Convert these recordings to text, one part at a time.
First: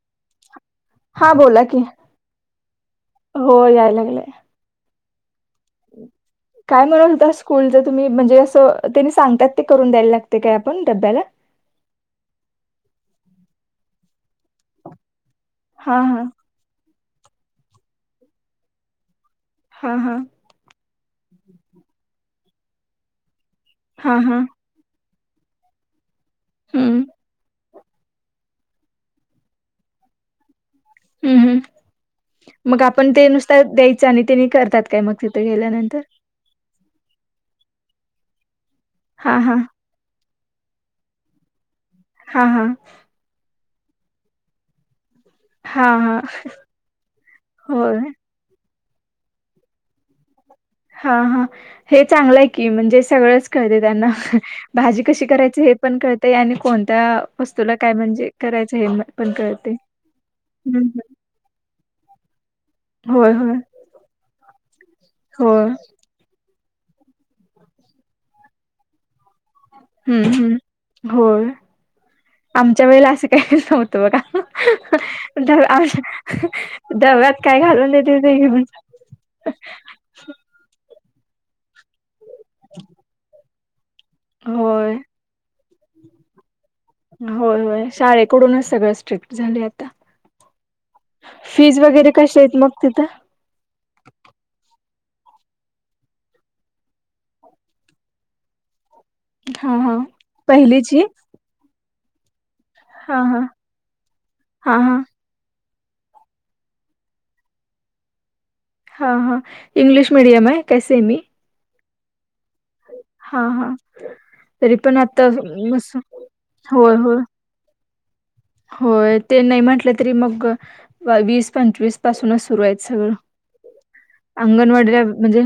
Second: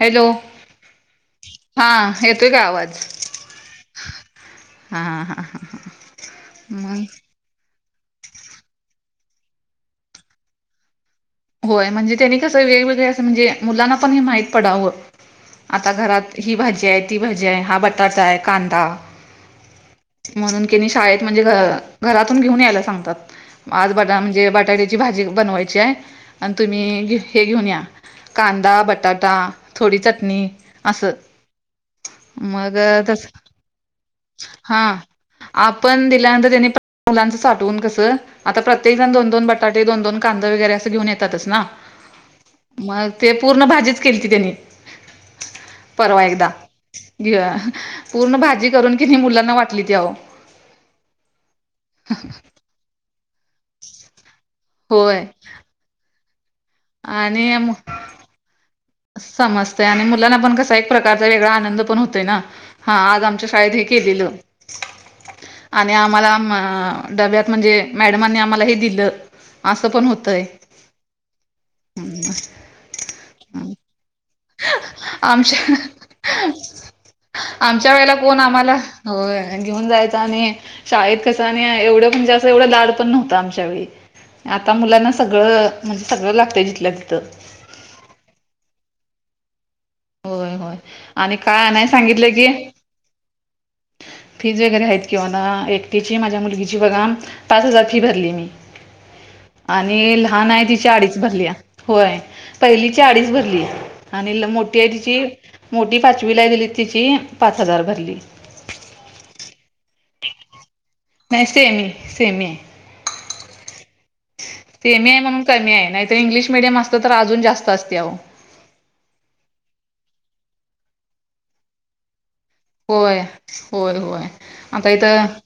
Hello हा बोला की हा येतोय का आवाज हो याय लागलंय हा हा हा हा. काय मग म्हणत होतास. स्कूलच तुम्ही म्हणजे असं त्यांनी सांगतात ते करून द्यायला लागते काय आपण डब्याला होय म्हणजे त्यांनी कसं वेगवेगळे असं म्हणजे मुलांना पण हे माहित पडावं आता हा हा घरात ही भाजी आहे ती भाजी आहे हा बटाटा आहे कांदा हा हा म्हणून की नय शाळेत म्हणजे घ घरातून घेऊन यायला सांगतात आज हा बाटा हा म्हणजे बटाट्या ची भाजी बनवायची आहे आणि हम्म तुम्ही हे घेऊन या कांदा बटाटा थोडी चटणी असं हूं हूं मग आपण ते नुस त द्यायचं आणि तेनी करतात काय मग तिथं गेल्यानंतर ं क आ प्र हा द हा बटाट दोन दोन कांदा वगैरे अस घेऊन येतातच ना हा हा मग ते पूर्ण भाजीच केली ती त्यांनी हा हा परवा एकदा घ होय पूर्ण भाजी करून की मुलांना वाटली त हा हा हे चांगलंय की म्हणजे सगळंच कळते त्यांना भाजी होय कशी करायची हे पण कळतय आणि कोणत्या वस्तूला काय म्हणजे करायचं हे पण कळते समजत आणि मुलांना पण कसा हम्म, एक हम्म. प्रकारचा वेगळा आनंद पण होतोय ना हा आज होय आमच्या होय शाळेत हे केलेलं होय आणि आमला डब्यात म्हणजे मॅडमांनी आम्हाला हे दिलं असं पण हम्म होतंय हम् होय आमच्या वेळेला असे काहीच नव्हतं बघा आ आमच्या दब्यात काय घालून देतील ते घेऊन जायचं हो घेऊन जायच आणि शाळेत कसं आणि एवढं पण जास्त एवढं लाड पण नव्हं आमच्या वेळी आता होय. मुलांना सगळं म्हणजे सगळं लागतंय जिथलं तिथं हो होय शाळेत कडूनच सगळ स्ट्रिक्ट झाले आता होय होय आणि काय फीज आणाय वगैरे सांगितलं कश की आहेत मग तिथं फीज वगैरे आहेत किंवा ना एकटीची माझ्या मुलगीची बघा पाच हजार फी भरली मी हा हा आणि लहान आहे तिच्या पहिलीची अडीच भरली होय पहिली हा अडीच हा भरली आणि मो हा हा त मोठी पाचवी ला दिली तिची पाच हजार भरली हा हा इंग्लिश मीडिम है कैसे मी नाही सेमी सेमी आहे हा हा तरी पण तेमय आता म्हणून कमी आहे मस्त नाहीतर इंग्लिश मिीडियम होय असत तर होय अजून जास्त असते अ होय ते नाही म्हटलं तरी मग वीस पंचवीस पासूनच सुरू आहेत सगळं होय होय होय आता अंगणवाडीला इथं म्हणजे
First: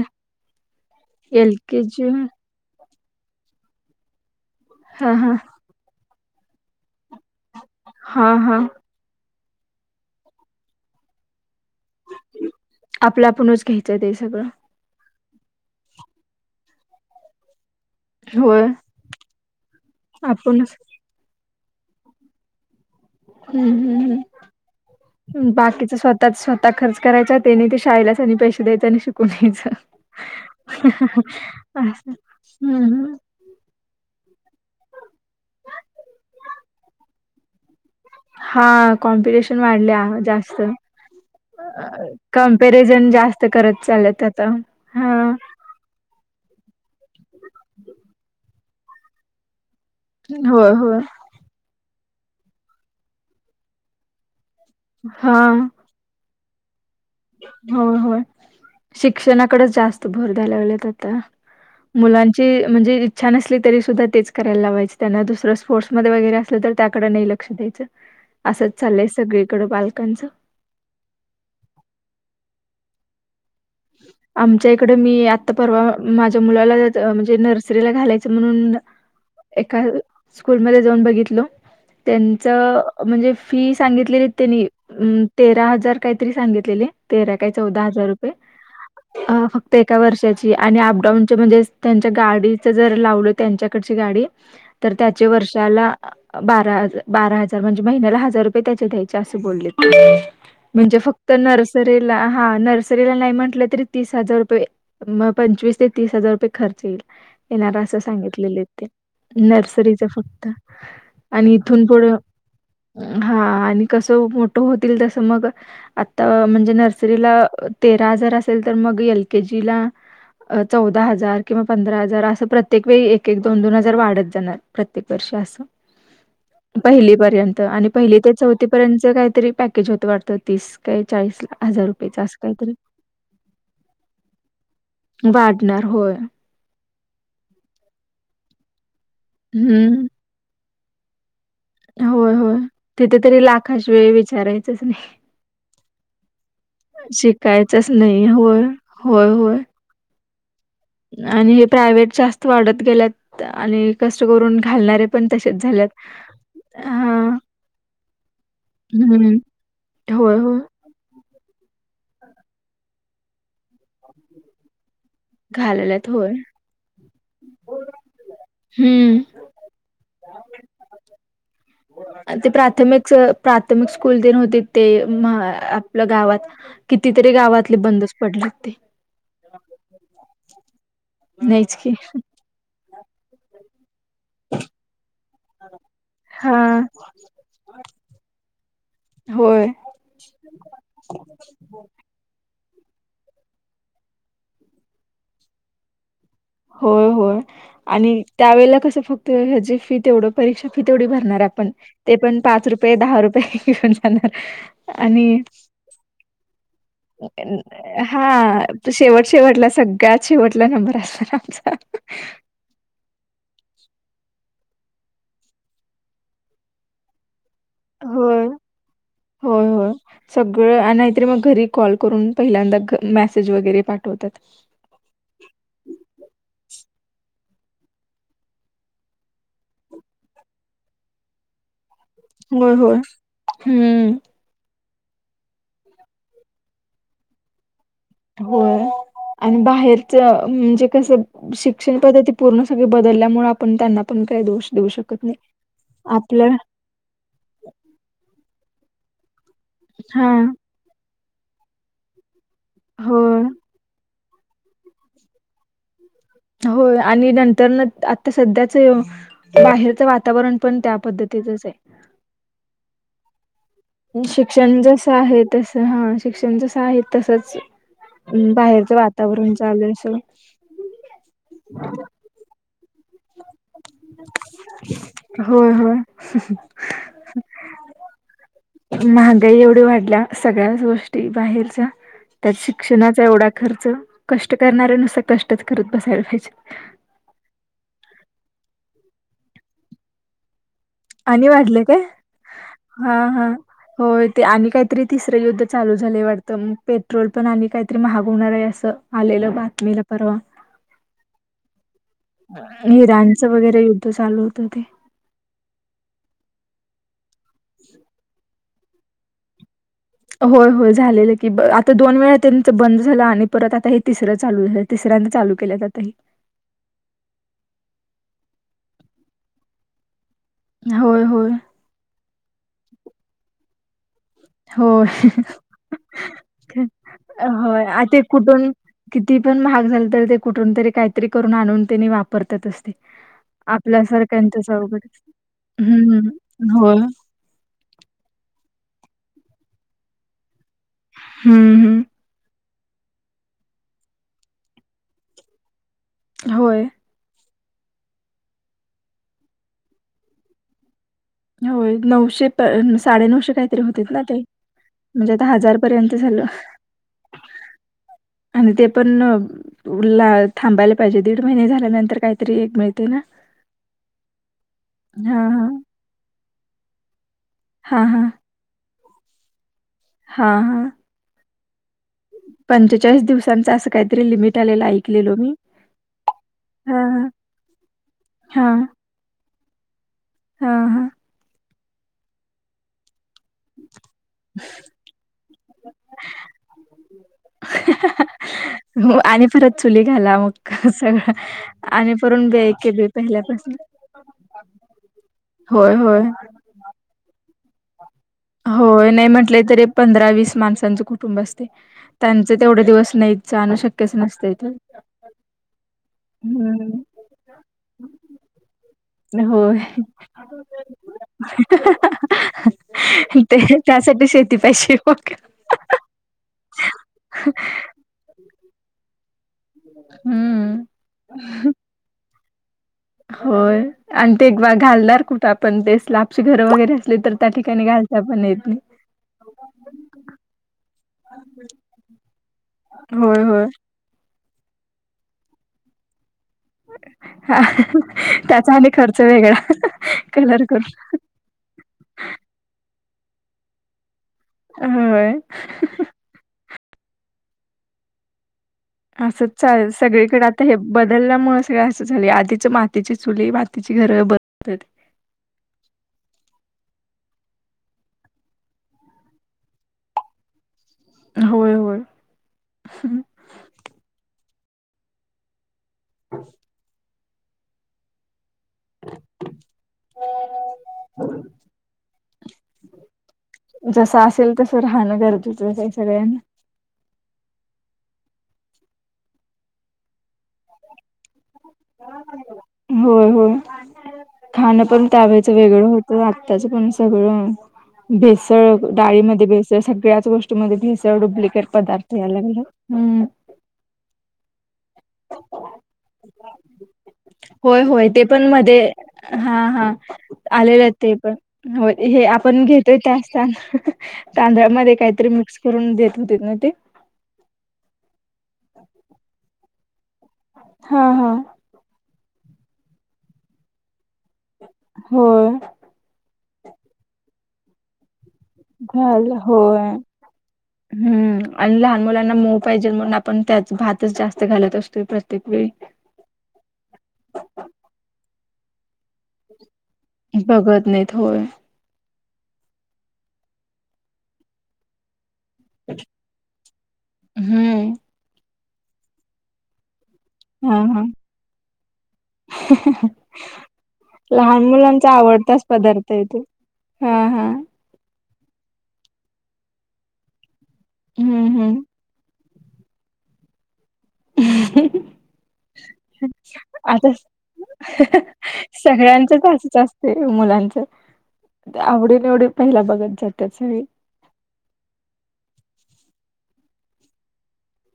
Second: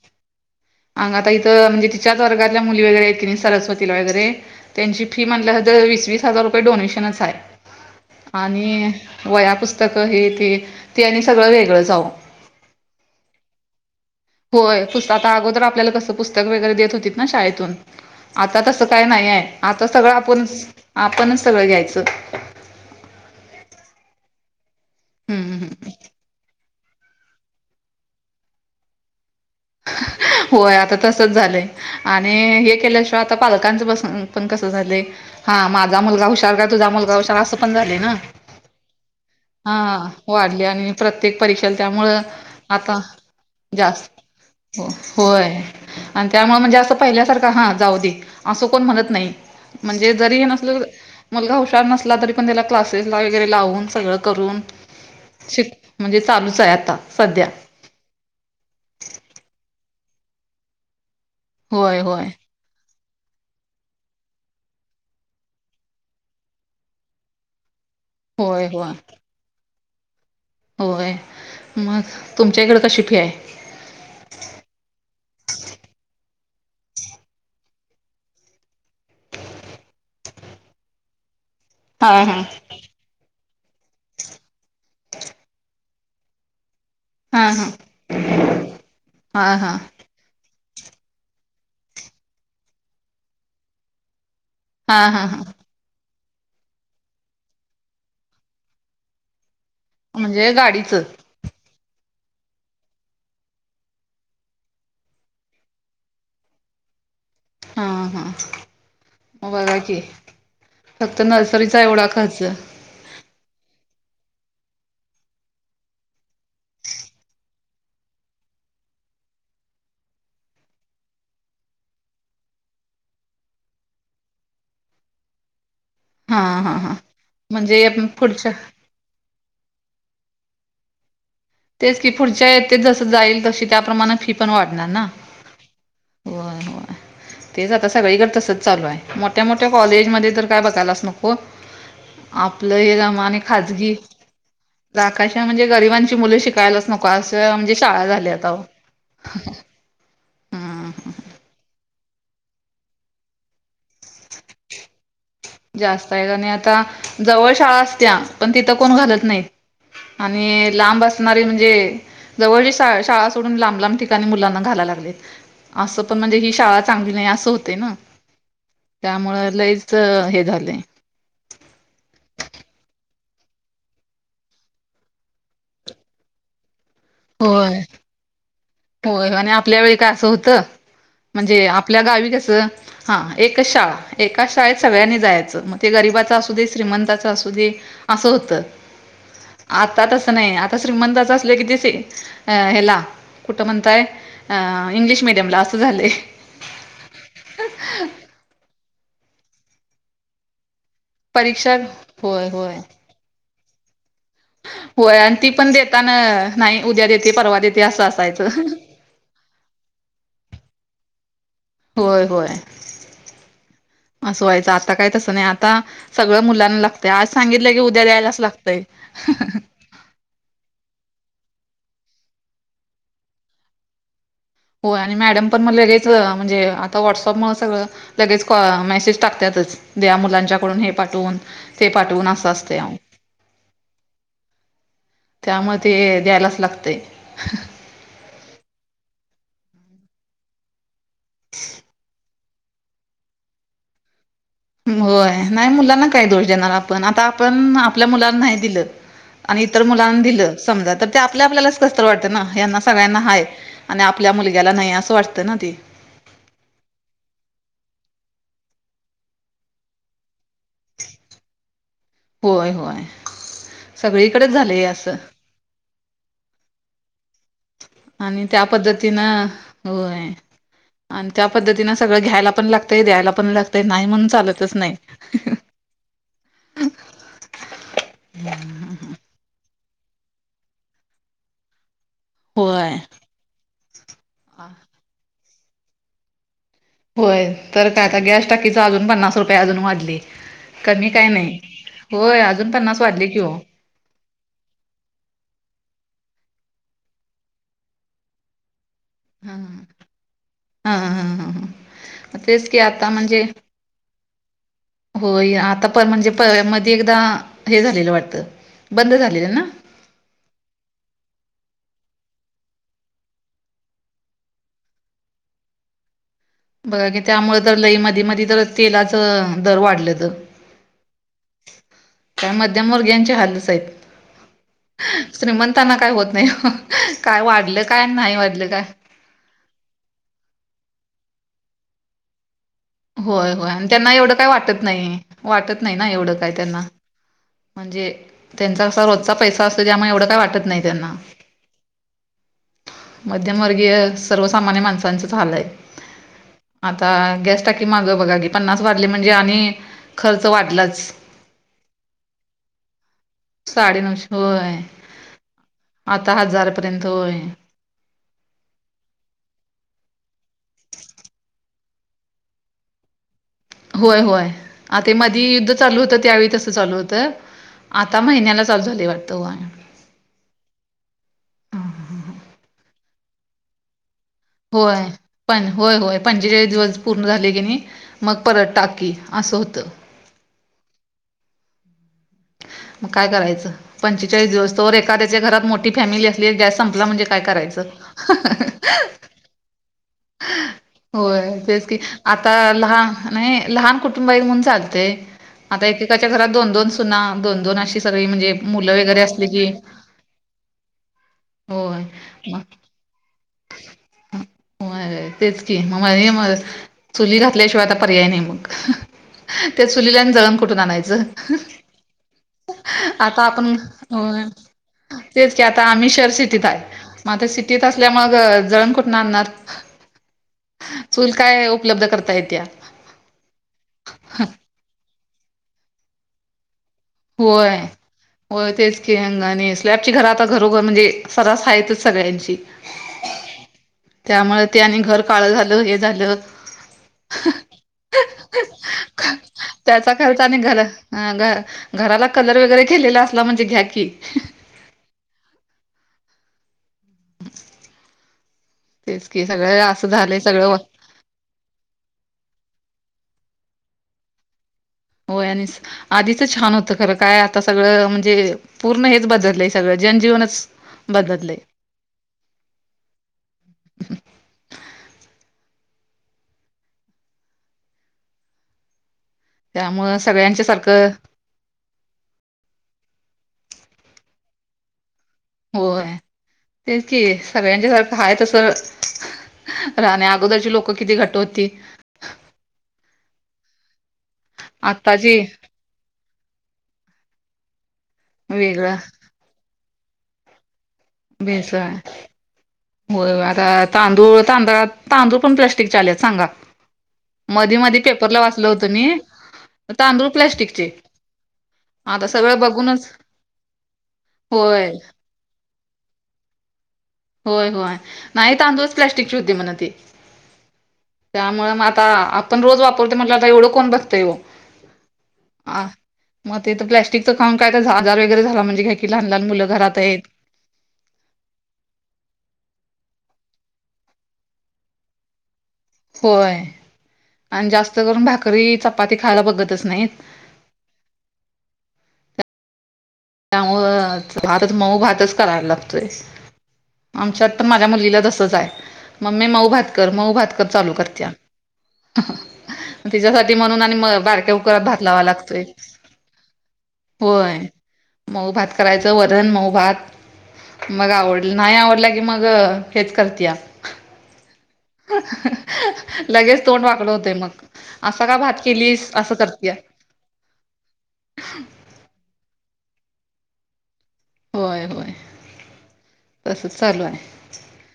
अंग आता एल इथं के म्हणजे जी तिच्या व तिच्या वर्गातील मुली वगैरे सरस्वती ला वगैरे त्यांची हा फी हा म्हणला तर वीस वीस हजार रुपये डोनेशनच आहे हा हा आणि वया पुस्तकं ही ती ती आणि सगळं वेगळं जाऊ आपल्या आपणच घ्यायचं ते सगळं होय पुस्तात अगोदर आपल्याला कसं पुस्तक वगैरे देत होती ना शाळेतून आता होय तसं काय नाहीय आता सगळं आपणच आपणच सगळं घ्यायचं हम्म हम्म हम् हम्म हम्म बाकीच स्वतःच स्वतः ता खर्च करायचा त्याने ते शाळेलाच आणि पैसे द्यायचे आणि शिकून घच होय आता तसच झालंय असं आणि हे हम्म हम्म केल्याशिवाय आता पालकांच बसून पण कसं झाले हा माझा मुलगा हुशार का तुझा मुलगा हुशार असं पण झाले ना हा कॉम्पिटिशन वाढले हा जास्त वाढले आणि प्रत्येक परीक्षेला त्यामुळं आता कमपेरिझन जास्त ते करत जास्त चालत आता हो हा होय आणि त्यामुळे म्हणजे असं पहिल्यासारखं हा जाऊ दे असं कोण म्हणत नाही म्हणजे जरी हे होय नसलं होय मुलगा हुशार नसला तरी पण त्याला क्लासेस ला वगैरे लावून सगळं करून हा शिक म्हणजे चालूच आहे आता सध्या हो होय शिक्षणाकडेच जास्त भर झाल्यावल्यात आता होय होय मुलांची म्हणजे छान असली तरी सुद्धा तेच करायला लावायचें त्यांना दुसरं स्पोर्ट्मध्ये वगैरे असलं तर त्याकडें नाही लक्ष द्यायचं होय असंच होय चाललंय सगळीकड बालकांचं होय मग तुमच्या इकडें कशी फी आहे ह आमच्या इकडं मी आत्ता परवा माझ्या मुलाला म्हणजे नर्सरीला घालायचं म्हणून एका स्कूलमध्ये जाऊन बघितल हा हा त्यांच म्हणजे फी सांगितलेली त्यांनी तेरा हजार काहीतरी सांगितलेले तेरा हा काय हा चौदा हजार रुपये हा फक्त हा एका वर्षा आणि अपडाऊन म्हणजे त्यांच्या गाडीच जर लावल त्यांच्याकडची गाडी तर हा हा त्याचे हा वर्ष ब ब हार म्हणजे महिन्याला हजार रुपये त्या द्यायचे अस बले म्हणजे म्हणजे गाडीचं फक्त नर्सरीला हा नर्सरी म्हट तरी तीस हजार रये पंचस ते तीस हार रुपये खर्च येई येणार हा असं हा सांगितलेले ते मग बघा की नर्सरीच फक्त फक्त आणि नर्सरीचा इथून पुढ एवढा खर्च हा आणि कसं मोठं होतील तसं मग आता म्हणजे नर्सरीला तेरा हजार असेल तर मग एल केजी ला चौदा हजार किंवा पंधरा हजार असं प्रत्येक वेळी एक एक दोन दोन हजार वाढत जाणार प्रत्येक वर्ष असं हा हा हा पहिली पर्यंत आणि म्हणजे पहि ते पुढच्या चौथी पर्यंत कातरी होतं वाटतं तीस काय चाळीस हजार रुपयेचां थ जस जाईल तशी त्याप्रमाणे फी पण वाढणार ना होय होय तेच आता सगळीकडे तसच चालू आहे मोठ्या मोठ्या हम्म. कॉलेजमध्येध्ये तर काय बघायच नकत हो होय, होय. आपलं हे तिथे रमाने तरी लाखाश खाजगी वेळ विचारायचंच नाही. राकायची म्हणजे गरिबांची मुलं शिकायलाच नको असं म्हणजे शिकायचंच शाळा नाही. झाल्या आता होय. होय, होय. आणि हे प्रायव्हेट जास्त वाढत गेल्यात आणि कष्ट करून घालणारे ण त जास्त आहे आणि आता जवळ शाळा असत्या पण तिथं कोण घालत हम्म. नाहीत होय, होय. आणि लांबच म्हणजे जवळ शाळा सोडून लांब लांब ठिकाणी मुलांना घायला लागलेत असं घालवल्यात पण होय. म्हणजे ही शाळा चांगली नाही असं होते ना हम्म. त्यामुळे लईच हे झालंय. [inaudible] ते प्राथमिक प्राथमिक स्कूल दिन होती ते आपल्या गावात कितीतरी गावातले होय. बंदच पडले ते होय आणि आपल्या वेळी काय असं होतं म्हणजे नाहीच की. आपल्या गावी कसं हा एक शाळा एका शाळेत सगळ्यांनी जायच ग गबा अस हा. श्रीमता अस अस होत होय. आता तच नाही आता श्रीमंत अस असल कि ते अ हेला कुठं म्हणताय इंग्लिश मिीडियमला असं झालंय होय होय आणि त्यावेेळेला कसं फक्त ह्याची फी तेवढं परीक्षा फ तेवडी भरणार आपण परीक्षा ते पण होय पाच होय रुपये दहा रुपये घेऊन जाणार होय आणि ती पण देताना नाही उद्या देते परवा देते असं असायचं हा शेवट शेवटला सग काय शेवटला नंबर असणार आमचा होय होय असं व्हायचं आता काय तसं नाही आता सगळं मुलांना लागतं आज सांगितलं की उ ्या द्यायलाच होय लागतय होय होय सगळं नाहीतरी मग घरी कॉल करून पहिल्यांदा मेसेज वगैरे पाठवतात हो आणि मॅडम पण मला लगेच म्हणजे आता व्हॉट्सअप म सगळं लगेच मेसेज टाकतातच द मुलांच्याकडून हे पाठवून ते पाटव ना स होय असते आ होय हम्म त्यामध्ये द्यायलाच लागते होय आणि बाहेरच म्हणजे कस शिक्षण पद्धती. पूर्ण सगळे बदलल्यामुळे आपण त्यांना पण काही दोष देऊ शकत होय नाही मुलांना काही दोष आपलं देणार. आ आपण आपल्या मुलांना नाही दिलं आणि इतर मुलांना हा दिलं समजा. ते आपल्या आपल्यालाच कसत वाटतं ना हना सगळ्यांना होय हाय आणि आपल्या मुलग्याला नाही असं वाटतं ना ती. होय आणि नंतर न आता सध्याच. बाहेरचं वातावरण पण त्या पद्धतीचंच आहे. होय होय. सगळीकडेच शिक्षण झालंय जस असं आहे तसं हा शिक्षण जसं आहे तसच. आणि त्या पद्धतीनं सगळं होय आणि त्या पद्धतीनं सगळं घ्यायला पण लागत. ते द्यायला पण लागते. होय होय. [unintelligible] महागाई एवढी वाढल्या सगळ्याच गोष्टी बाहेरच्या. त्यात होय शिक्षणाचा एवढा खर्च कष्ट करणाऱ्या नुसार कष्टच करत बसायला पाहिजे. होय तर काय आता गॅस टाकीच अजून पन्नास रुपये अजून वाढली. कमी काय आणि नाही वाढले काय? होय अजून पन्नास हा वाढले कि हा हो. होय ते आणि काहीतरी तिसरं युद्ध चालू झालंय वाटतं मग पेट्रोल पण आणि काहीतरी महाग होणार आहे असं. आलेलं हा बातमीला परवा. हा हां हां हां. इराणचं वगैरे युद्ध चालू होतं ते. होय आता प म्हणजे मध्ये एकदा हे झालेलं वाटत बंद झालेलं ना. होय होय झालेलं की आता दोन वेळा त्यांंत बंद झाला आणि परत आता हे तिसरं चालू आहे. तिसऱ्यांद चालू केल्या जात आहे. बघा की त्यामुळे तर लही म म तर तेलाच दर वाढलं तर. होय होय. का मध्यमवर्गीयाचे हालस आहेत. होय श्रीमंतना काय होत नाही काय वाढलं होय काय आ आणि ते नाही वाढलं कुठून काय. किती पण महाग झालं तर ते कुठून तरी काहीतरी करून आणून त्यांनी वापरतात असते. होय होय आणि त्यांना एवढं काय वाटत नाही वाटत नाही ना एवढं काय हम्म त्यांना. होय म्हणजे त्यांचा कसा रोजचा पैसा असतो ज्यामुळे एवढं काही वाटत नाही त्यांना. हम्म हम्म मध्यमवर्गीय सर्वसामान्य माणसांचेच हाल आहे. होय. आता गॅस् टाकी माग बघा की पन्नास वाढले म्हणजे आणि खर्च वाढलाच. होय नऊशे प साडेनऊशे काहीतरी होते ना साडेनऊशे ते. होय म्हणजे आता हजारपर्यंत झालं. तय. आणि ते पण. थांबायला पाहिजे दीड महिने झाल्यानंतर काहीतरी एक मिळते ना. होय होय आता मधी हां, युद्ध हां. चालू होतं त्यावेळी तसं चालू होतं. हां, आता हां. महिन्याला चालू झाली वाटतं. हा हा. पंचेचाळीस दिवसांचं असं काहीतरी लिमिट. आलेलं होय ऐकलेलो मी. पण होय होय पंचेचाळीस दिवस हां, पूर्ण हां. झाले की नाही. मग परत टाकी असं होतं. हा हां. मग काय करायचं. पंचेचाळीस दिवस तरवर एका त्याच्या घरात मोठी फॅमिली असली जास्त संपला म्हणजे काय करायचं. आणि पररत. चुली घाला मग सगळं होय तेच की आणि परून आता बी एके बी लहान नाही पहिल्यापासून. लहान कुटुंब आहे म्हणून चालतंय. आता होय, एकेकाच्या घरात दोन होय. दोन सुना दोन दोन अशी सगळी म्हणजे. मुलं होय वगैरे नाही असली म्हटलं की तरी पंधरा वीस माणसांचं कुटुंब असते होय त्यांच मग तेवढे दिवस नाही णू शक्यच नसतं इथ अर तेच की मग म म चुली घातल्याशिवाय आता पर्याय नाही मग होय. त्या चलीलान जळम कुठून आणायचं आ ते आप त्यासाठी शेती पाहिजे मग. तेच क आता आम्ही शहर सिटीत आहे मग सिटीत मग जळ कुठ आणणार हम्म चूल काय उपलब्ध करताय त्या होय आणि ते एक बा घालणार कुठं आपण ते आपची घरं वगैरे असले तर त्या ठिकाणी घालत हो तेच की अंगाने स्लॅबची घर आता घरोघर म्हणजे सरस आहेतच सगळ्यांची होय होय त्यामुळे ते आणि घर काळ झालं हे झालं हा त्याचा आणि खर्च वेगळा कलर करून ह घराला कलर वगैरे केलेला असला म्हणजे घ्या की होय तेच की असंच सगळं चाल असं झालंय सगळीकडे आता हे सगळं ब आडल्यामुळे सगळं असं झाली आधीच मातीची चुली मातीची घर बनत होय आणि आधीच छान होतं खरं काय आता सगळं म्हणजे पूर्ण हेच बदललंय सगळं जनजीवनच बददले होय होय हा त्यामुं सगळ्यांच्या सारखं जस असेल तस राहणं गरजेच होय तेच कि सगळ्यांच्या सारखं आहे तसं राहणे अगोदरची लोकं किती घट होती होय होय खाणं पण आत्ताची त्यावेळेच वेगळं होत तर आत्ताचं पण सगळं भेसळ वेगळं डाळीमध्ये भेसळ सगळ्याच गोष्टी ध्ये डुप्लिकेट भेसळ पदार्थ याग होय आता तांदूळ तांदळा तांदूळ पण प्लस्टिक चालेत सांगा मधी होय मधी होय ते पेपरला पण वाचलं मध्ये होतं मी हा हा तांदूळ प्लॅस्टिकचे आलेले ते पण हो हे आता सगळं आपण घेतोय बघूनच त्या तां होय तांदळा्यामध्ये काहीतरी मिक्स करून देत होते ना ते होय होय नाही तांदूळच प्लास्टिकची होद् म्हण हा हा मग आता आपण रोज वापरतो म्हट आता एवढं कोण बघतय होय मग ते तर प्लॅस्टिकचं काम काय तर आजार वगैरे झाला म्हणजे काय की लहान झालं लहान मुलंं होय. घरात आहेत हम्म आणि लहान मुलांना मोऊ पाहिजे म्हणून आपण त्याच भातच जास्त घालत असतोय प्रत्येक वेळी होय आणि जास्त करून भाकरी चपाती खायला बघतच नाहीत बघत नाहीत होय त्यामु भातच मऊ भातच कराला लागतय आमच्यात तर माझ्या हम्म. मुलीला तसच आहे मम् ममी मऊ भातकर मऊ भातकर हा चालू हा करत्या तिच्यासाठी म्हणून आणि म बारक्या लहान कुकरात भात मुलांचा लावा आवडताच लागतोय पदार्थ आहे तो हा हा. होय मऊ भात करायचं वरण मऊ भात मग आवड हम्म नाही आवडलं की मग अग हेच करत या हम्म लगेच तोंड वाकड आता होते मग असं का भात केली असं सगळ्यांचच करतीय असंच आवडीन एवढी पहिला बघत जात त्या सळी होय होय तस चालू आहे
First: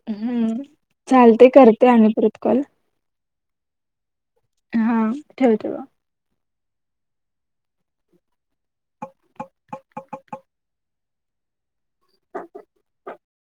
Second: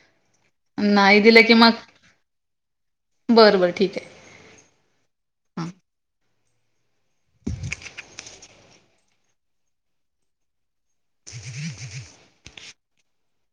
हम्म नाही दिलं चालते की मग करते आम्ही परत कॉल बरं बरं ठीक आहे. हा ठेव ठेव किती किती